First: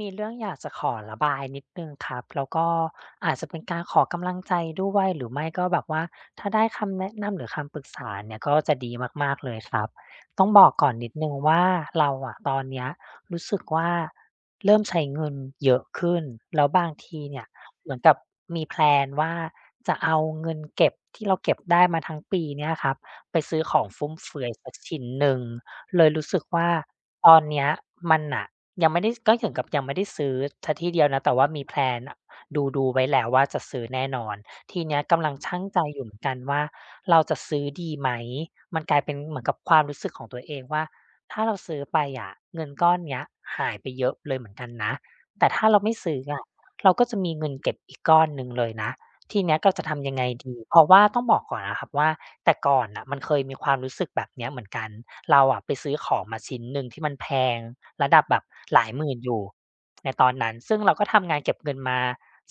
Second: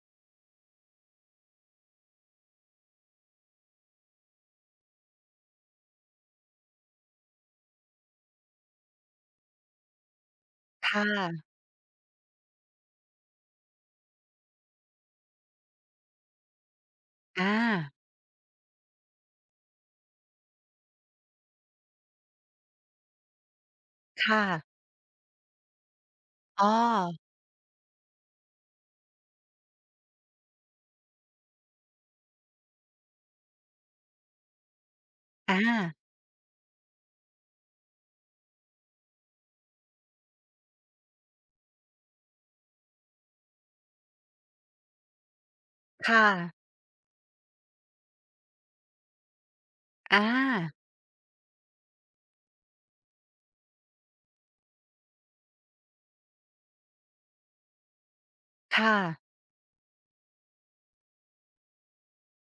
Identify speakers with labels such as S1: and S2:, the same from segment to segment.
S1: มีเรื่องอยากจะขอระบายนิดหนึ่งครับแล้วก็อาจจะเป็นการขอกำลังใจด้วยหรือไม่ก็แบบว่าถ้าได้คำแนะนำหรือคำปรึกษาเนี่ยก็จะดีมากๆเลยครับต้องบอกก่อน
S2: ค่ะ
S1: นิดหนึ่งว่าเราอะตอนเนี้ยรู้สึกว่าเริ่มใช้เงินเยอะขึ้นแล้วบางทีเนี่ย
S2: อา
S1: เหมือนกับมีแพลนว่าจะเอาเงินเก็บที่เราเก็บได้มาทั้งปีเนี่ยครับไปซื้อของฟุ่มเฟื
S2: ค่ะ
S1: อยสักชิ้นหนึ่งเลยรู้สึก
S2: อ้อ
S1: ว่าตอนเนี้ยมันน่ะ ยังไม่ได้ก็ถึงกับยังไม่ได้ซื้อเสียทีเดียวนะแต่ว่ามีแพลนดูไว้แล้วว่าจะซื้อแน่นอนทีเนี้ยกำลัง
S2: อา
S1: ชั่งใจอยู่เหมือนกันว่าเราจะซื้อดีไหมมันกลายเป็นเหมือนกับความรู้สึกของตัวเองว่าถ้าเราซื้อไปอะเงินก้อนเนี้ยหายไปเยอะเลยเหมือนกันนะแต่ถ้าเราไม่ซื้อ
S2: ค่ะ
S1: อะเราก็จะมีเงินเก็บอีกก้อนหนึ่งเลยนะ ทีเนี้ยเราจะทำยั
S2: อ
S1: งไงดีเพ
S2: า
S1: ราะว่าต้องบอกก่อนนะครับว่าแต่ก่อนน่ะมันเคยมีความรู้สึกแบบเนี้ยเหมือนกันเราอะไปซื้อของมาชิ้นหนึ่งที่มันแพงระดับแบบหลาย
S2: ค่ะ
S1: หมื่นอยู่ในตอนนั้นซึ่งเราก็ทำงานเก็บเงินมา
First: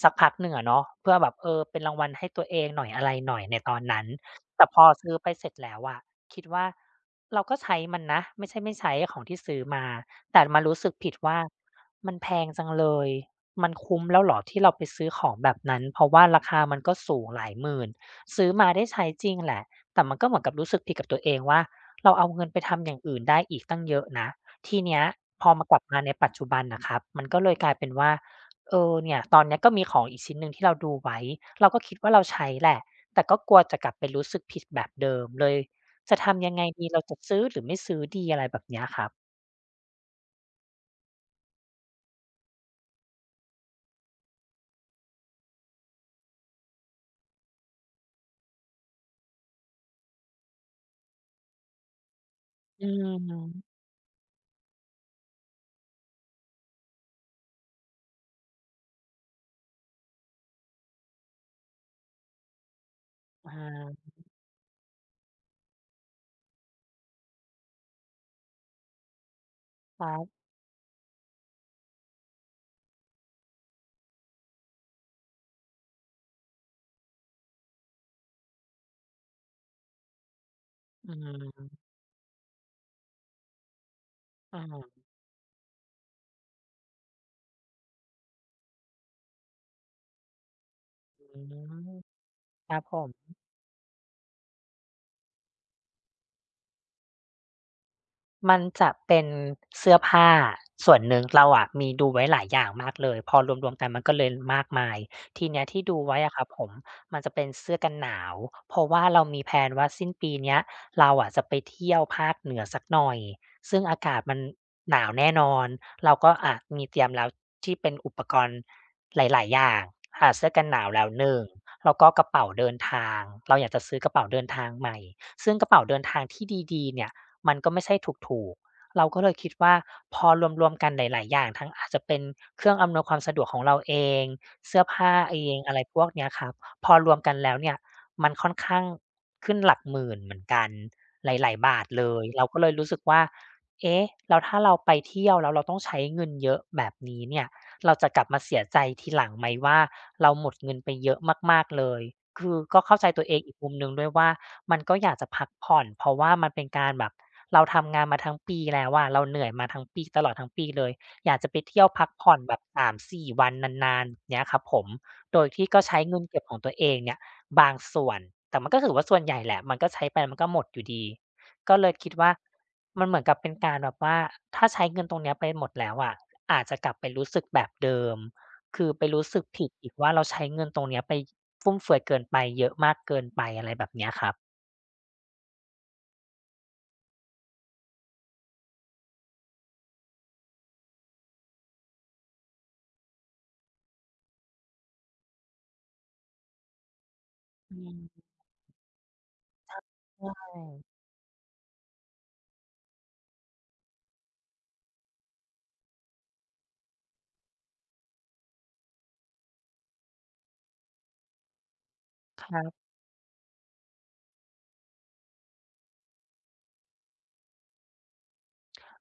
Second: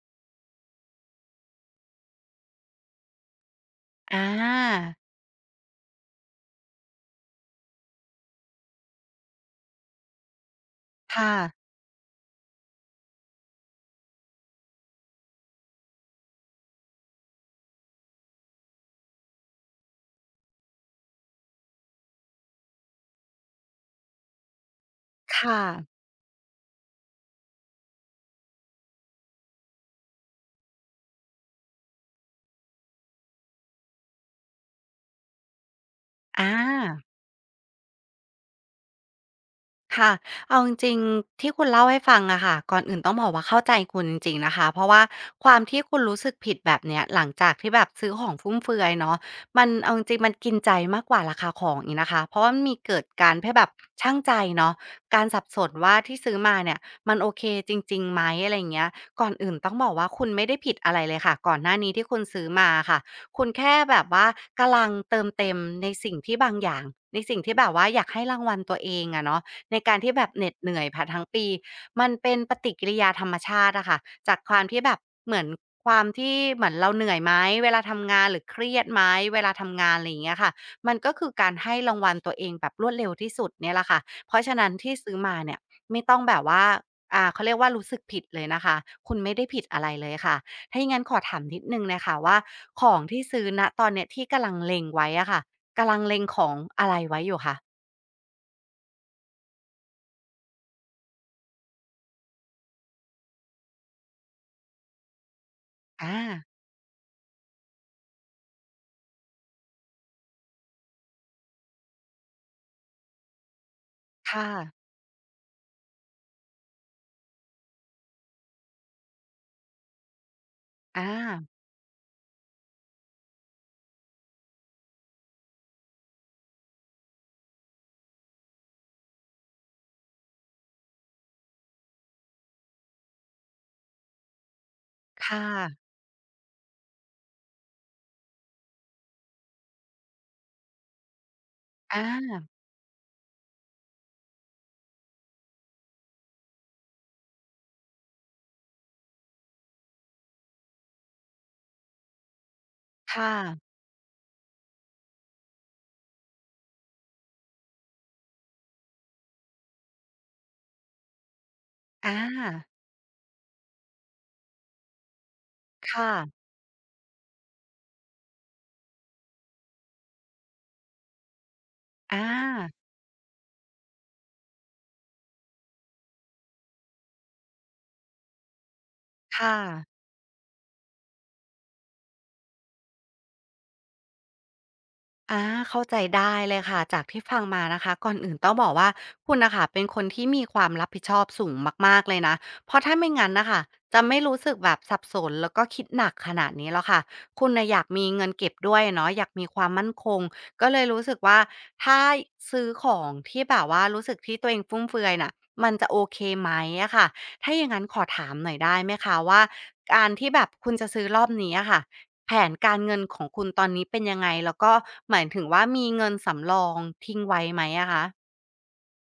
S1: สักพักหนึ่งอะเนาะเพื่อแบบเป็นรางวัลให้ตัวเองหน่อยอะไรหน่อยในตอนนั้น
S2: อ
S1: แต่พอ
S2: า
S1: ซื้อไปเสร็จแล้วอะคิดว่าเราก็ใช้มันนะไม่ใช่ไม่ใช้ของที่ซื้อมาแต่มารู้สึกผิด
S2: ค่ะ
S1: ว่ามันแพงจังเลย มันคุ้มแล้วเหรอที่เราไปซื้อของแบบนั้นเพราะว่าราคามันก็สูงหลายหมื่นซื้อมาได้ใช้จริงแหละแต่มันก็เหมือนกับรู้สึกผิดกับตัวเองว่าเราเอาเงินไปทำอย่างอื่นได้อีกตั้งเยอะนะทีเนี้ยพอ
S2: ค่ะ
S1: มากลับมาในปัจจุบันน่ะครับมันก็เลยกลายเป็นว่าเนี่ยตอนเนี้ยก็มีของอีกชิ้นหนึ่งที่เราดูไว้เราก็คิดว่าเราใช้แหละแต่ก็กลัวจะกลับไปรู้สึกผิดแบบเดิมเลยจะทำ
S2: อา
S1: ยังไงดีเราจะซื้อหรือไม่ซื้อดีอะไรแบบเนี้ยครับ
S2: ค่ะเอาจริงๆที่คุณเล่าให้ฟังอะค่ะก่อนอื่นต้องบอกว่าเข้าใจคุณจริงๆนะคะเพราะว่าความที่คุณรู้สึกผิดแบบเนี้ยหลังจากที่แบบซื้อของฟุ่มเฟือยเนาะมันเอาจริงๆมันกินใจมากกว่าราคาของอีกนะคะเพราะว่ามันมี
S1: อื
S2: เกิดการแค่แบบ
S1: ม
S2: ช่างใจเนาะการสับสนว่าที่ซื้อมาเนี่ยมันโอเคจริงๆไหมอะไรเงี้ยก่อนอื่นต้องบอกว่าคุณไม่ได้ผิดอะไรเลยค่ะก่อนหน้านี้ที่คุณซื้อมาค่ะคุ
S1: อ
S2: ณแค่แบ
S1: า
S2: บว่ากำลังเติมเต็มในสิ่งที่บางอย่างในสิ่งที่แบบว่าอยากให้รางวัลตัวเองอะเนาะ ในการ
S1: ครั
S2: ที่แบบ
S1: บ
S2: เหน็ดเหนื่อยผ่านทั้งปีมันเป็นปฏิกิริยาธรรมชาติอะค่ะจากความที่แบบเหมือนความที่เหมือนเราเหนื่อยไหมเวลาทำงานหรือเครียดไหมเวลาทำงานอะไรอย่างเงี้ยค่ะมัน
S1: อื
S2: ก็คือการ
S1: ม
S2: ให้รางวัลตัวเองแบบรวดเร็วที่สุดเนี่ยแหละค่ะเพราะฉะนั้นที่
S1: อา
S2: ซื้อมาเนี่ยไม่ต้องแบบว่าเขาเรียกว่ารู้สึกผิดเลยนะคะคุณไม่ได้ผิดอะไรเลยค่ะถ้าอย่างงั้นขอถา
S1: อื
S2: มนิดหนึ่ง
S1: ม
S2: นะคะว่า
S1: ครับ
S2: ข
S1: ผ
S2: อง
S1: ม
S2: ที่ซื้อณตอนเนี้ยที่กำลังเล็งไว้อะค่ะกำลังเล็งของอะไรไว้อยู่คะ
S1: มันจะเป็นเสื้อผ้าส่วนหนึ่งเราอะมีดูไว้หลายอย่างมากเลยพอรวมๆกันมันก็เลยมากมายทีเนี้ยที่ดู
S2: อา
S1: ไว้อะครับผมมันจะเป็นเสื้อกันหนาวเพราะว่าเรามีแพลนว่าสิ้นปีเนี้ยเราอะจะไปเที่ยวภาคเหนือสักหน่อยซึ่งอากาศมัน
S2: ค่ะ
S1: หนาวแน่นอนเราก็อะมีเตรียมแล้วที่เป็นอุปกรณ์หลายๆอย่างเสื้อกันหนาว
S2: อ
S1: แล้วหนึ่ง
S2: า
S1: แล้วก็กระเป๋าเดินทางเราอยากจะซื้อกระเป๋าเดินทางใหม่ซึ่งกระเป๋าเดินทางที่ดีๆเนี่ย มันก็ไม่ใช่ถูกๆ เราก็เลยคิดว่าพอรวมๆกันหลายๆอย่างทั้งอาจจะเป็นเครื่องอำนวยความสะดวกของเราเองเสื้อผ้าเอ
S2: ค่ะ
S1: งอะไรพวกเนี้ยครับพอรวมกันแล้วเนี่ยมันค่อนข้างขึ้นหลักหมื่นเหมือนกันหลายๆบาทเลย
S2: อา
S1: เราก็เลยรู้สึกว่าเอ๊ะแล้วถ้าเราไปเที่ยวแล้วเราต้องใช้เงินเยอะแบบนี้เนี่ยเราจะกลับมาเสียใจทีหลังไหมว่าเราหมดเงินไปเยอะมากๆเลยคือก็เข้าใจตัว
S2: ค่ะ
S1: เองอีกมุมหนึ่งด้วยว่ามันก็อยากจะพักผ่อนเพราะว่ามันเป็นการแบบ เราทำงานมาทั้งปีแล้วอะเราเหนื่อยมาทั้งปีตลอดทั้งปีเลยอยากจะไปเที่ยวพั
S2: อ
S1: กผ่อนแบบ
S2: า
S1: 3-4 วันนานๆเงี้ยครับผมโดยที่ก็ใช้
S2: ค่ะ
S1: เงินเก็บของตัวเองเนี่ยบางส่วนแต่มันก็ถือว่าส่วนใหญ่แหละมันก็ใช้ไปมันก็หมดอยู่ดีก็เลยคิด
S2: อา
S1: ว่ามันเหมือนกับเป็นการแบบว่าถ้าใช้เงินตรงเนี้ยไปหมดแล้วอะอาจจะกลับไปรู้สึกแบบเดิมคือไปรู้สึก
S2: ค่ะ
S1: ผิดอีกว่าเราใช้เงินตรงเนี้ยไปฟุ่มเฟือยเกินไปเยอะมากเกินไปอะไรแบบเนี้ยครับ
S2: อาเข้าใจได้เลยค่ะจากที่ฟังมานะคะก่อนอื่นต้องบอกว่าคุณน่ะค่ะเป็นคนที่มีความรับผิดชอบสูงมากๆเลยนะเพราะถ้าไม่งั้นน่ะค่ะจะไม่รู้สึกแบบสับสนแล้วก็คิดหนักขนาดนี้หรอกค่ะคุณน่ะอ
S1: อื
S2: ยาก
S1: ม
S2: มีเงินเก็บด้วยอะเนาะอยากมีความมั่นคง
S1: ใช่
S2: ก็เลยรู้สึกว่าถ้าซื้อของที่แบบว่ารู้สึกที่ตัวเองฟุ่มเฟือยน่ะมันจะโอเคไหมอะค่ะถ้าอย่างงั้นขอถามหน่อยได้ไหมคะว่าการที่แบบคุณจะซื้อรอบนี้อะค่ะ แผนการ
S1: ค่ะ
S2: เงินของคุณตอนนี้เป็นยังไงแล้วก็หมายถึงว่ามีเงินสำรองทิ้งไว้ไหมอะคะ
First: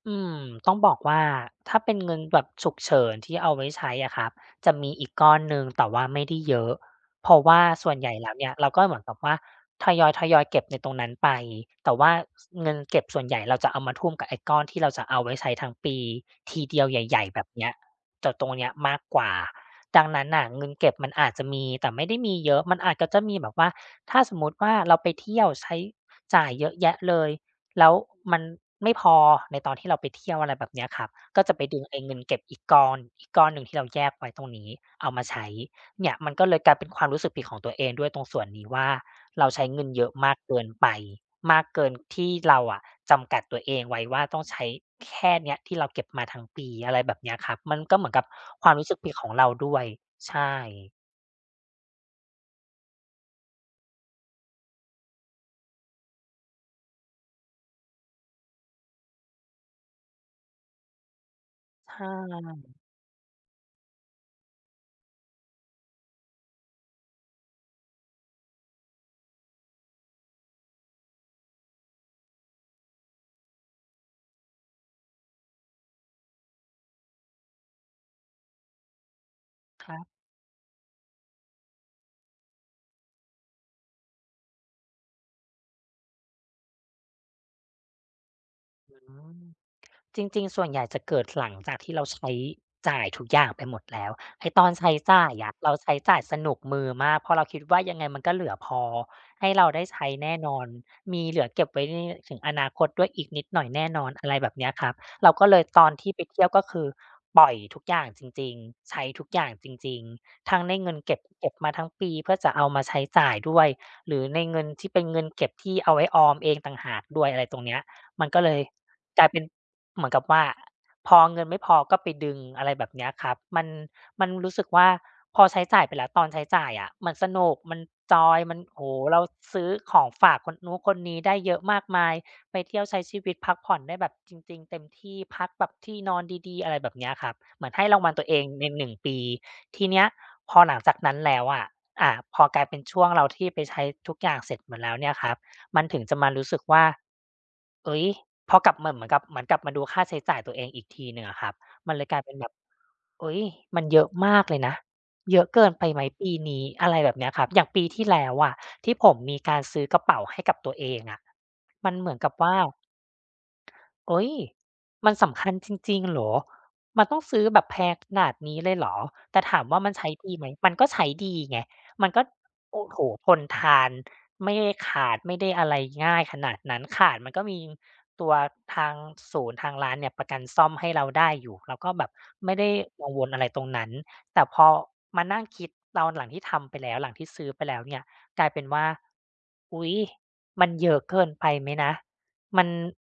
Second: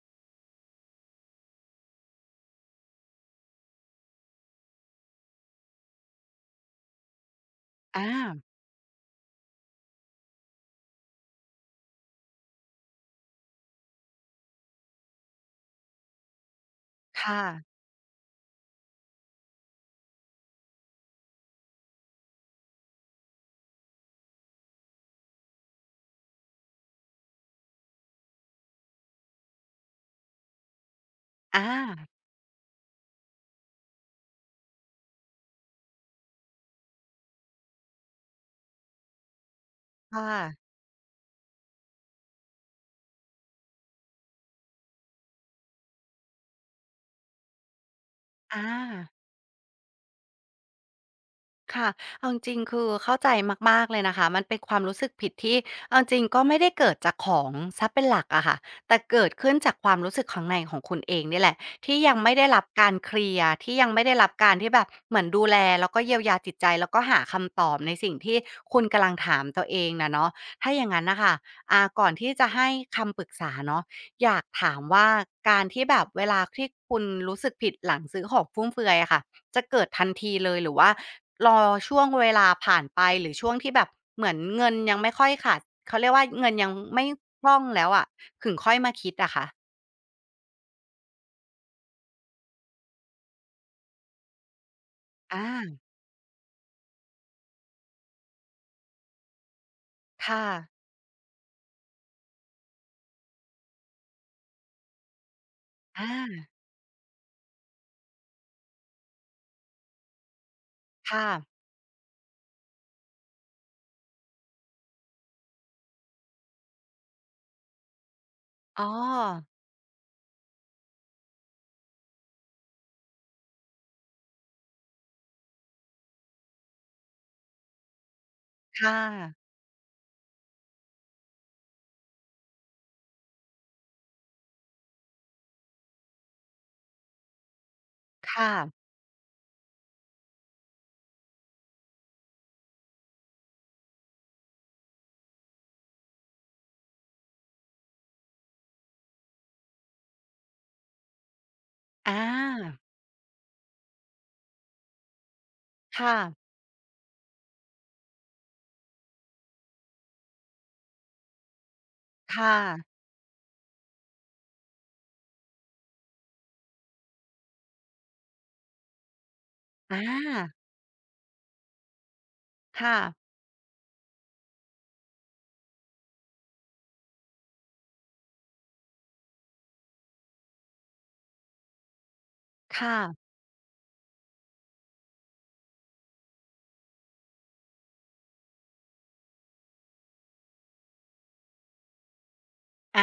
S1: อืมต้องบอกว่าถ้าเป็นเงินแบบฉุกเฉินที่เอาไว้ใช้อะครับจะมีอีกก้อนหนึ่งแต่ว่าไม่ได้เยอะเพราะว่าส่วนใหญ่แล้ว
S2: อา
S1: เนี่ยเราก็เหมือนกับว่าทยอยๆเก็บในตรงนั้นไปแต่ว่าสเงินเก็บส่วนใหญ่เราจะเอามาทุ่มกับไอ้ก้อนที่เราจะเอาไว้ใช้ทั้งปีทีเดียวใหญ่ๆ
S2: ค่ะ
S1: แบบเนี้ยจะตรงเนี้ยมากกว่าดังนั้นน่ะเงินเก็บมันอาจจะมีแต่ไม่ได้มีเยอะมันอาจก็จะมีแบบว่าถ้าสมมุติว่าเราไปเที่ยวใช้จ่ายเยอะแยะเลย แล้วมันไม่พอในตอนที่เราไปเที่ยวอะไรแบบเนี้ยครับก็จะไปดึงไอ้
S2: อา
S1: เงินเก็บอีกก้อนหนึ่งที่เราแยกไว้ตรงนี้เอามาใช้เนี่ยมันก็เลยกลายเป็นความรู้สึกผิดของตัวเองด้วยตรงส่วนนี้ว่าเราใช้เงินเยอะ
S2: ค
S1: มากเกิ
S2: ่ะ
S1: นไปมากเกินที่เราอะจำกัดตัวเองไว้ว่าต้องใช้แค่เนี้ยที่เราเก็บมาทั้งปีอะไรแบบเนี้ยครับมันก็เหมือนกับ
S2: อา
S1: ความรู้สึกผิดของเราด้วยใช่
S2: ค่ะเอาจริงๆคือเข้าใจมากๆเลยนะคะมันเป็นความรู้สึกผิดที่เอาจริงๆก็ไม่ได้เกิดจากของเสียเป็นหลักอะค่ะแต่เกิดขึ้นจากความรู้สึกข้างในของคุณเองนี่แหละ
S1: ใช
S2: ที่ยังไม่ได้
S1: ่
S2: รับการเคลียร์ที่ยังไม่ได้รับการที่แบบเหมือนดูแลแล้วก็เยียวยาจิตใจแล้วก็หาคำตอบในสิ่งที่คุณกำลังถามตัวเองน่ะเนาะถ้าอย่างงั้นน่ะค่ะก่อนที่จะให้คำปรึกษาเนาะอยากถามว่าการที่แบบเวลาที่คุณรู้สึกผิดหลังซื้อของฟุ่มเฟือยอะค่ะ จะเกิด
S1: ครั
S2: ทัน
S1: บ
S2: ทีเลยหรือว่ารอช่วงเวลาผ่านไปหรือช่วงที่แบบเหมือนเงินยังไม่ค่อยขาดเขาเรียกว่าเงินยังไม่คล่องแล้วอะถึงค่อยมา
S1: อื
S2: คิดอะ
S1: ม
S2: คะ
S1: จริงๆ ส่วนใหญ่จะเกิดหลังจากที่เราใช้จ่ายทุกอย่างไปหมดแล้วไอ้ตอนใช้จ่าย
S2: อา
S1: อะเราใช้จ่ายสนุกมือมากเพราะเราคิดว่ายังไงมันก็เหลือพอให้เราได้ใช้แน่
S2: ค่ะ
S1: นอนมีเหลือเก็บไว้ในถึงอนาคตด้วยอีกนิดหน่อยแน่นอนอะไรแบบเนี้ยครับเราก็เลยตอนที่ไปเที่
S2: อา
S1: ยวก็คือปล่อยทุกอย่างจริงๆใช้ทุกอย่างจริงๆทั้งในเงินเก็บ
S2: ค่ะ
S1: เก็บมาทั้งปีเพื่อจะเอามาใช้จ่ายด้วยหรือในเงินที่เป็นเงินเก็บที่เอาไว้ออมเองต่างหากด้วยอะไรตรงเนี้ยมันก็เลย
S2: อ๋อ
S1: กลายเป็น เหมือนกับว่าพอเงินไม่พอก็ไปดึงอะไรแบบเนี้ยครับมันรู้สึกว่าพอใช้จ่ายไปแล้วตอนใช้จ่ายอะมันสนุกมันจอยมันโอ้
S2: ค่ะ
S1: โฮเราซื้อของฝากคนนู้นคนนี้ได้เยอะมากมายไปเที่ยวใช้ชีวิตพักผ่อนได้แบบจริงๆเต็มที่พักแบบที่นอนดีๆอะไรแบบเนี้ยครับเหมือนให้รางวัลตัวเอง
S2: ค่ะ
S1: ใน1ปีทีเนี้ยพอหลังจากนั้นแล้วอะพอกลายเป็นช่วงเราที่ไปใช้ทุกอย่างเสร็จหมดแล้วเนี่ยครับมันถึงจะมารู้สึกว่า เอ้ยพอกลับมาเหมือนกับเหมือนกลับมาดูค่าใช้จ่ายตัวเองอีกทีหนึ่งอะครับมันเลยก
S2: อา
S1: ลายเป็นแบบเฮ้ยมันเยอะมากเลยนะเยอะเกินไปไหม
S2: ค่ะ
S1: ปีนี้อะไรแบบเนี้ยครับอย่างปีที่แล้วอะที่ผมมีการซื้อกระเป๋าให้กับตัวเองอะมันเหมือนกับ
S2: ค
S1: ว่า
S2: ่ะ
S1: โอ้ย มันสำคัญจริงๆเหรอ มันต้องซื้อแบบแพงขนาดนี้เลยเหรอแต่ถามว่ามัน
S2: อา
S1: ใช้ดีไหมมันก็ใช้ดีไงมันก็โอ้
S2: ค่ะ
S1: โฮทนทานไม่ได้ขาดไม่ได้อะไรง่ายขนาดนั้นขาดมันก็มีตัวทางศูนย์ทางร้านเนี่ยประกันซ่อมให้เราได้อยู่เราก็แบบไม่ได้
S2: ค่ะ
S1: กังวลอะไรตรงนั้น แต่พอมานั่งคิดตอนหลังที่ทำไปแล้วหลังที่ซื้อไปแล้วเนี่ยกลายเป็นว่าอุ๊ยมันเยอะเกินไปไหมนะ มัน
S2: อ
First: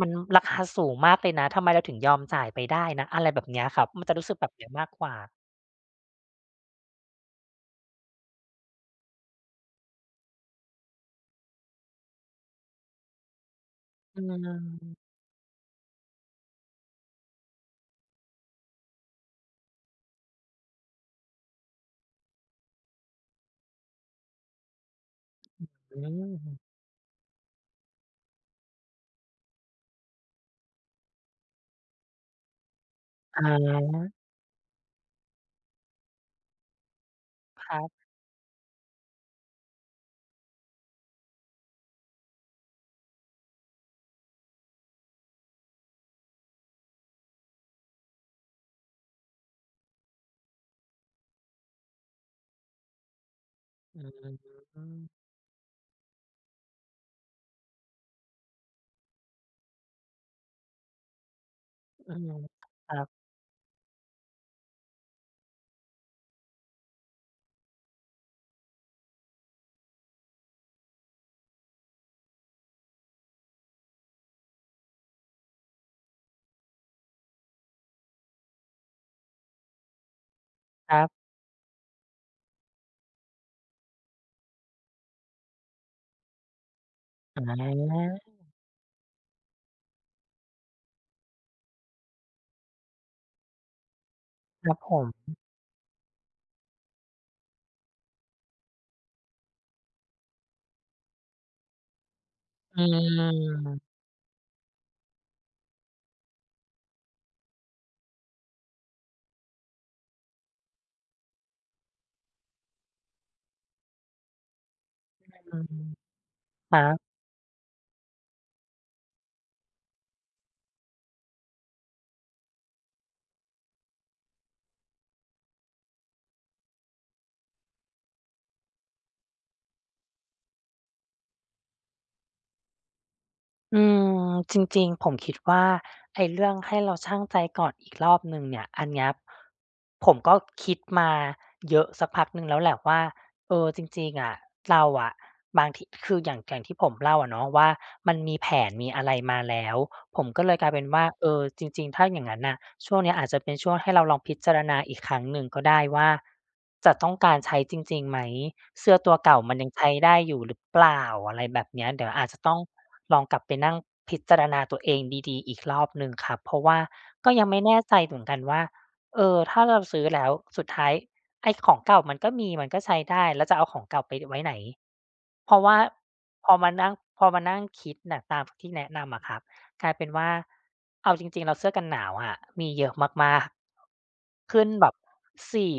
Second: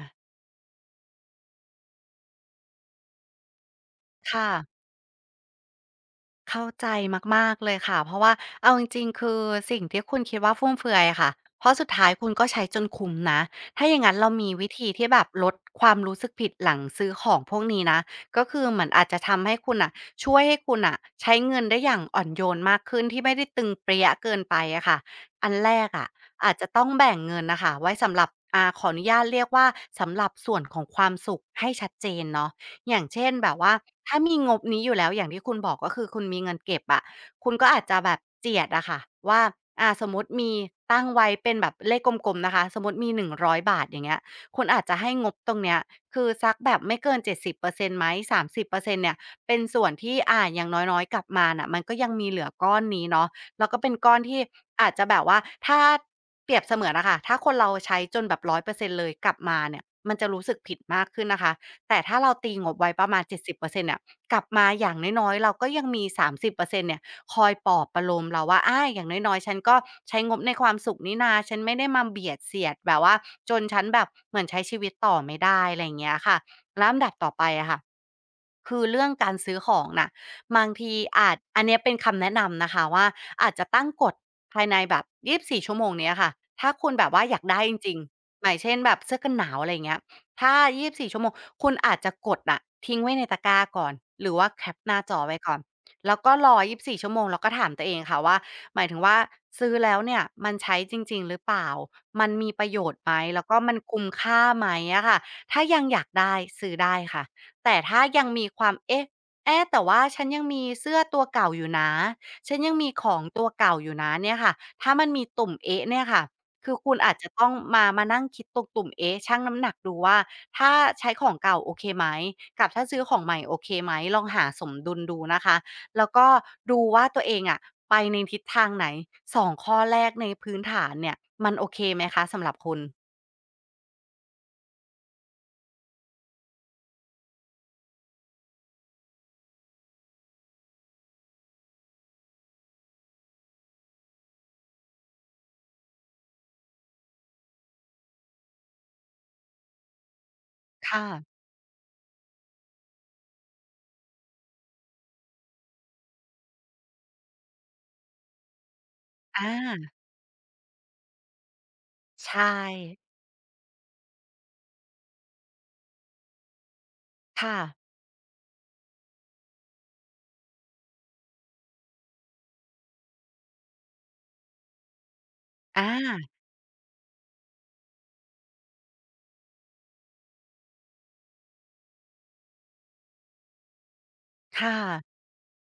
S1: มันราคาสูงมากเลยนะทำไมเราถึงยอมจ่ายไปได้นะอะไรแบบเนี้ยครับมันจะรู้สึกแบ
S2: ค่ะ
S1: บเนี้ยมากกว่า
S2: เข้าใจมากๆเลยค่ะเพราะว่าเอาจริงๆคือสิ่งที่คุณคิดว่าฟุ่มเฟือยอะค่ะเพราะสุดท้ายคุณก็ใช้จนคุ้มนะถ้าอย่างงั้น
S1: อื
S2: เรามีวิธี
S1: ม
S2: ที่แบบลดความรู้สึกผิดหลังซื้อของพวกนี้นะก็คือเหมือนอาจจะทำให้คุณน่ะช่วยให้คุณน่ะใช้เงินได้อย่างอ่อนโยนมากขึ้นที่ไม่ได้ตึงเป๊ยะเกินไปอะค่ะอันแรก
S1: อื
S2: อะอาจจะ
S1: ม
S2: ต้องแบ่งเงินน่ะค่ะไว้สำหรับขออนุญาตเรียกว่าสำหรับส่วนของความสุขให้ชัดเจนเนาะ อย่างเช่นแบบว่า
S1: อ
S2: ถ้ามีงบนี้อยู่แล้วอย่างที่คุณบอกก็คือคุณมีเงินเก็บอะคุณ
S1: อ
S2: ก็
S1: ค
S2: อา
S1: รั
S2: จจะ
S1: บ
S2: แบบเจียดอะค่ะว่าสมมุติมีตั้งไว้เป็นแบบเลขกลมๆนะคะสมมุติมี100บาทอย่างเงี้ยคุณอาจจะให้งบตรงเนี้ยคือสักแบบไม่เกิน70%ไหม30%เนี่ยเป็นส่วนที่อย่างน้อยๆกลับมาน่ะมันก็ยังมีเหลือก้อนนี้เนาะแล้วก็เป็น
S1: อ
S2: ก้อนที่
S1: ื
S2: อาจ
S1: ม
S2: จะแบบว่าถ้าเปรียบเสมือนอะค่ะถ้าคนเราใช้จนแบบ100%เปอร์เซ็นต์เลยกลับมาเนี่ยมันจะรู้สึกผิดมากขึ้นนะคะ แต่
S1: อื
S2: ถ้า
S1: ม
S2: เราตีงบ
S1: ค
S2: ไว้
S1: รั
S2: ป
S1: บ
S2: ระมาณ
S1: ๆ
S2: 70%เปอร์เซ็นต์เนี่ยกลับมาอย่างน้อยๆเราก็ยังมี30%เปอร์เซ็นต์เนี่ยคอยปลอบประโลมเราว่าอย่างน้อยๆฉันก็ใช้งบในความสุขนี่นาฉันไม่ได้มาเบียดเสียดแบบว่าจนฉันแบบเหมือนใช้ชีวิตต่อไม่ได้อะไรอย่างเงี้ยค่ะแล้วอันดับต่อไปอะค่ะคือเรื่องการซื้อของน่ะบางที
S1: อา
S2: อาจอันเนี้ยเป็นคำแนะนำนะคะว่าอาจจะตั้งกฎภายในแบบ24ชั่วโมงเนี้ยค่ะถ้าคุณแบบว่าอยากได้จริงๆหมายเช่นแบบเสื้อกันหนาวอะไรอย่างเงี้ย ถ้า 24 ชั่วโมง คุณอาจจะกดทิ้งไว้ในตะกร้าก่อน หรือว่าแค
S1: ครั
S2: ป
S1: บ
S2: ห
S1: ผ
S2: น้า
S1: ม
S2: จอไว้ก่อน แล้วก็รอ24 ชั่วโมงแล้วก็ถามตัวเองค่ะว่าหมายถึงว่าซื้อแล้วเนี่ยมันใช้จริงๆหรือเปล่ามันมีประโย
S1: อื
S2: ชน์ไหม แล้วก็มัน
S1: ม
S2: คุ้มค่าไหมอะค่ะ ถ้ายังอยากได้ซื้อได้ค่ะ แต่ถ้ายังมีความเอ๊ะเอ๊ะแต่ว่าฉันยังมีเสื้อตัวเก่าอยู่นะฉันยังมีของตัวเก่าอยู่นะเนี่ยค่ะถ้ามันมีตุ่ม
S1: อื
S2: เอ๊ะ
S1: ม
S2: เนี่ยค่ะ
S1: ค
S2: คือ
S1: รั
S2: คุณ
S1: บ
S2: อาจจะต้องมานั่งคิดตุ่มเอ๊ะชั่งน้ำหนักดูว่าถ้าใช้ของเก่าโอเคไหมกับถ้าซื้อของใหม่โอเคไหมลองหาสมดุลดูนะคะแล้วก็ดูว่าตัวเองไปในทิศทางไหน2ข้อแรกในพื้นฐานเนี่ยมันโอเคไหมคะสำหรับคุณ
S1: อืมจริงๆผมคิดว่าไอ้เรื่องให้เราชั่งใจก่อนอีกรอบหนึ่งเนี่ยอันเนี้ยผมก็คิดมาเยอะสักพักหนึ่งแล้วแหละว่าเออจริงๆอะเราอะบางทีคืออย่างที่ผมเล่าอะเนาะว่ามันมีแผนมีอะไรมาแล้วผมก็เลยกลายเป็น
S2: ค่ะ
S1: ว่าเออจริงๆถ้าอย่างงั้นน่ะช่วงเนี้ยอาจจะเป็นช่วงให้เราลองพิจารณาอีกครั้งหนึ่งก็ได้ว่าจะต้องการใช้จริงๆไหมเสื้อตัว
S2: อ
S1: เก่ามันยังใช้
S2: า
S1: ได้อยู่หรือเปล่าอะไรแบบเนี้ยเดี๋ยวอาจจะต้
S2: ใช่
S1: อง ลองกลับไปนั่งพิจารณาตัวเองดีๆอีกรอบหนึ่งครับเพราะว่าก็ยัง
S2: ค่ะ
S1: ไม่แน่ใจเหมือนกันว่าเออถ้าเราซื้อแล้วสุดท้ายไอ้ของเก่ามันก็มีมันก็ใช้ได้แล้วจะเอาของเก่าไปไว้ไหนเพราะว่า
S2: อา
S1: พอมานั่งคิดน่ะตามที่แนะนำอะครับกลายเป็นว่าเอาจริงๆแล้วเสื้อกันหนาวอะมีเยอะมากๆขึ้น
S2: ค่ะ
S1: แบบสี่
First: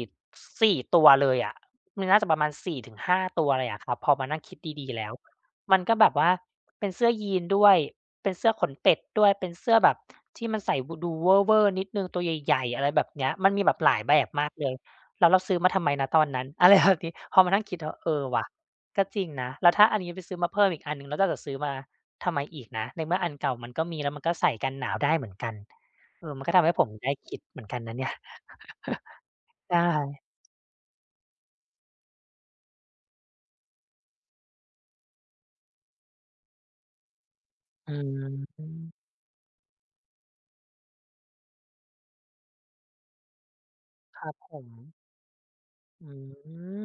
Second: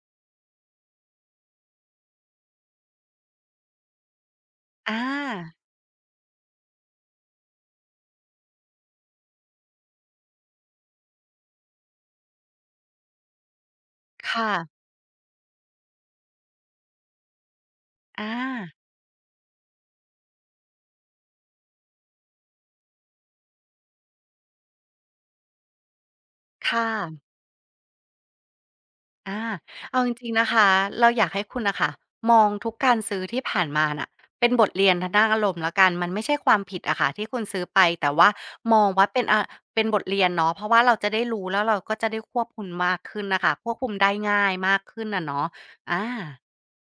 S1: ตัวเลยอะมันน่าจะประมาณ4าตัวเลยอะครับพอมานั่งคิดดีๆ
S2: อา
S1: แล้ว มันก็แบบว่าเป็นเสื้อยีนด้วยเป็นเสื้อขนเป็ดด้วยเป็นเสื้อแบบที่มันใส่ดูเว่อร์ๆนิดหนึ่งตัวใหญ่ๆอะไรแบบเนี้ยมันมีแบบหลายแบบมา
S2: ค่ะ
S1: กเลยแล้วเราซื้อมาทำไมณตอนนั้น อะไรแบบนี้พอมานั่งคิดแล้วเออ
S2: อา
S1: ว่ะก็จริงนะแล้วถ้าอันนี้ไปซื้อมาเพิ่มอีกอันหนึ่งแล้วเราจะซื้อมาทำไมอีกนะในเมื่ออันเก่ามันก็มีแล้วมันก็ใส่กันหนาวได้เหมือนกันเออมันก็ทำให้ผ
S2: ค่ะ
S1: มได้คิดเหมือนกันนะเนี่ย
S2: อา
S1: ใช่
S2: เอาจริงๆนะคะเราอยากให้คุณน่ะค่ะมองทุกการซื้อที่ผ่านมาน่ะเป็นบทเรียนทางด้านอารมณ์แล้วกันมันไม่ใช่ความผิดอะค่ะที่คุณซื้อไป
S1: อื
S2: แต่ว่ามองว่า
S1: ม
S2: เป็นเป็นบทเรียนเนาะเพราะว่าเราจะได้รู้แล้วเราก็จะได้ควบคุมมากขึ้นน่ะค่ะควบคุมได้
S1: ผ
S2: ง่าย
S1: ม
S2: มากขึ้นอะเนาะอา
S1: อื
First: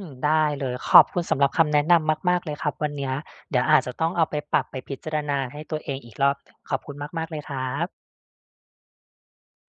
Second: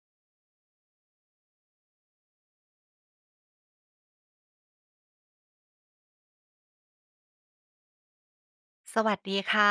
S1: ได้เลยขอบคุณสำหรับคำแนะนำมากๆเลยครับวันเนี้ยเดี๋ยวอาจจะต้องเอาไปปรับไปพิจารณาให้ตัวเองอีกรอบขอบคุณมากๆเลยครับ
S2: สวัสดีค่ะ